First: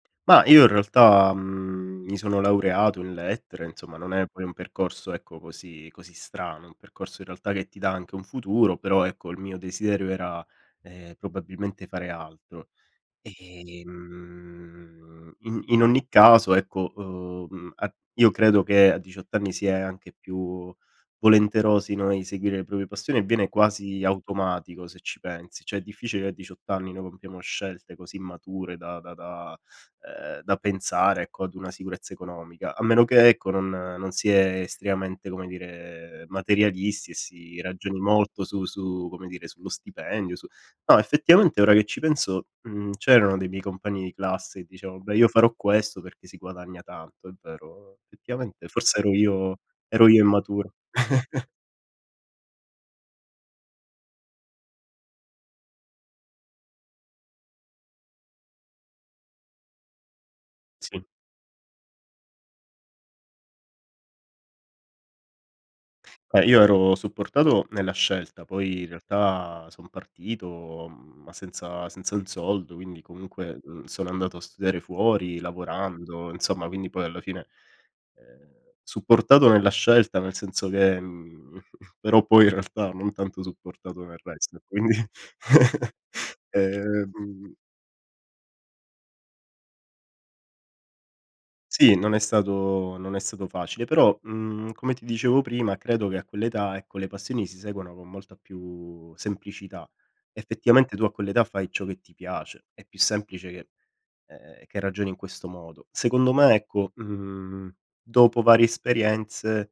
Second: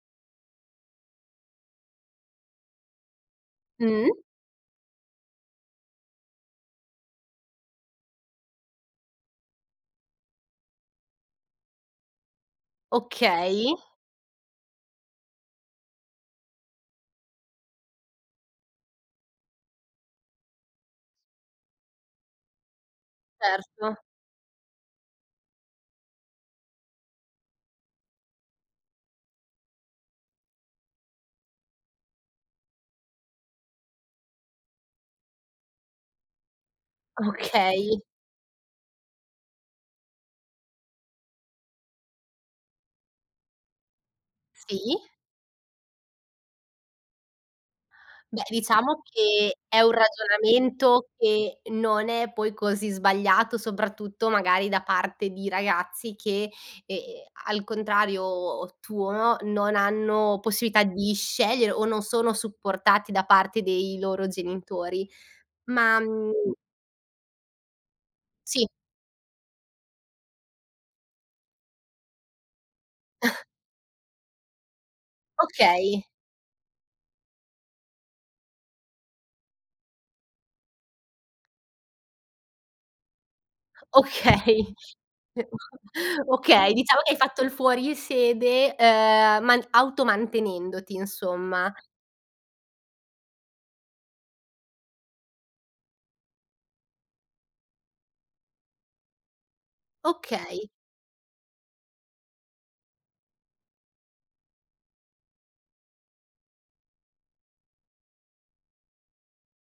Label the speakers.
Speaker 1: Ma io in realtà, mhmm, mi sono laureato in Lettere, insomma
Speaker 2: Mh.
Speaker 1: non è poi un percorso ecco così così strano; è un percorso, in realtà, che ti dà anche un futuro, però ecco, il mio desiderio era, ehm, probabilmente fare altro.
Speaker 2: Okay.
Speaker 1: E, mhmm, in in ogni caso, ecco, uhm, a io credo che a 18 anni si è anche più volenterosi, no, a inseguire le proprie passioni e viene
Speaker 2: Certo.
Speaker 1: quasi automatico, se ci pensi. Cioè è difficile a 18 anni noi compiamo scelte così mature da da da ehm, da pensare, ecco, ad una sicurezza economica; a meno che ecco, non non si è estremamente, come dire, materialisti e si ragioni
Speaker 2: Okay.
Speaker 1: molto su su come dire, sullo stipendio, su no, effettivamente ora che ci penso, mhmm, c'erano dei miei compagni di classe che dicevo:
Speaker 2: Sì.
Speaker 1: “Beh, io farò questo perché si guadagna tanto.” È vero.
Speaker 2: Beh,
Speaker 1: Effettivamente forse
Speaker 2: diciamo
Speaker 1: ero
Speaker 2: che
Speaker 1: io
Speaker 2: è un
Speaker 1: ero io immaturo.
Speaker 2: ragionamento che non è poi così sbagliato, soprattutto, magari, da parte di ragazzi che, ehm, al contrario tuo, non hanno possibilità
Speaker 1: Sì.
Speaker 2: di scegliere o non sono supportati da parte dei loro genitori. Ma,
Speaker 1: Eh,
Speaker 2: mhmm
Speaker 1: io ero supportato, nella scelta,
Speaker 2: Sì.
Speaker 1: poi in realtà son partito, mhmm, ma senza senza un soldo, quindi comunque, mhmm, sono andato a studiare fuori,
Speaker 2: Okay.
Speaker 1: lavorando, insomma, quindi poi, alla fine ehm, supportato nella scelta nel senso che, mhmm però, poi in realtà non tanto supportato nel resto, e
Speaker 2: Okay.
Speaker 1: quindi
Speaker 2: Okay, diciamo che hai fatto il
Speaker 1: ehm
Speaker 2: fuorisede, uhm, man automantenendoti, insomma.
Speaker 1: Sì, non è stato non è stato facile, però, mhmm, come ti dicevo prima, credo che a quell'età, ecco, le passioni si seguano con molta più semplicità.
Speaker 2: Okay.
Speaker 1: Effettivamente tu a quell'età fai ciò che ti piace, è più semplice che ehm, che ragioni in questo modo. Secondo me, ecco, mhmm, dopo varie esperienze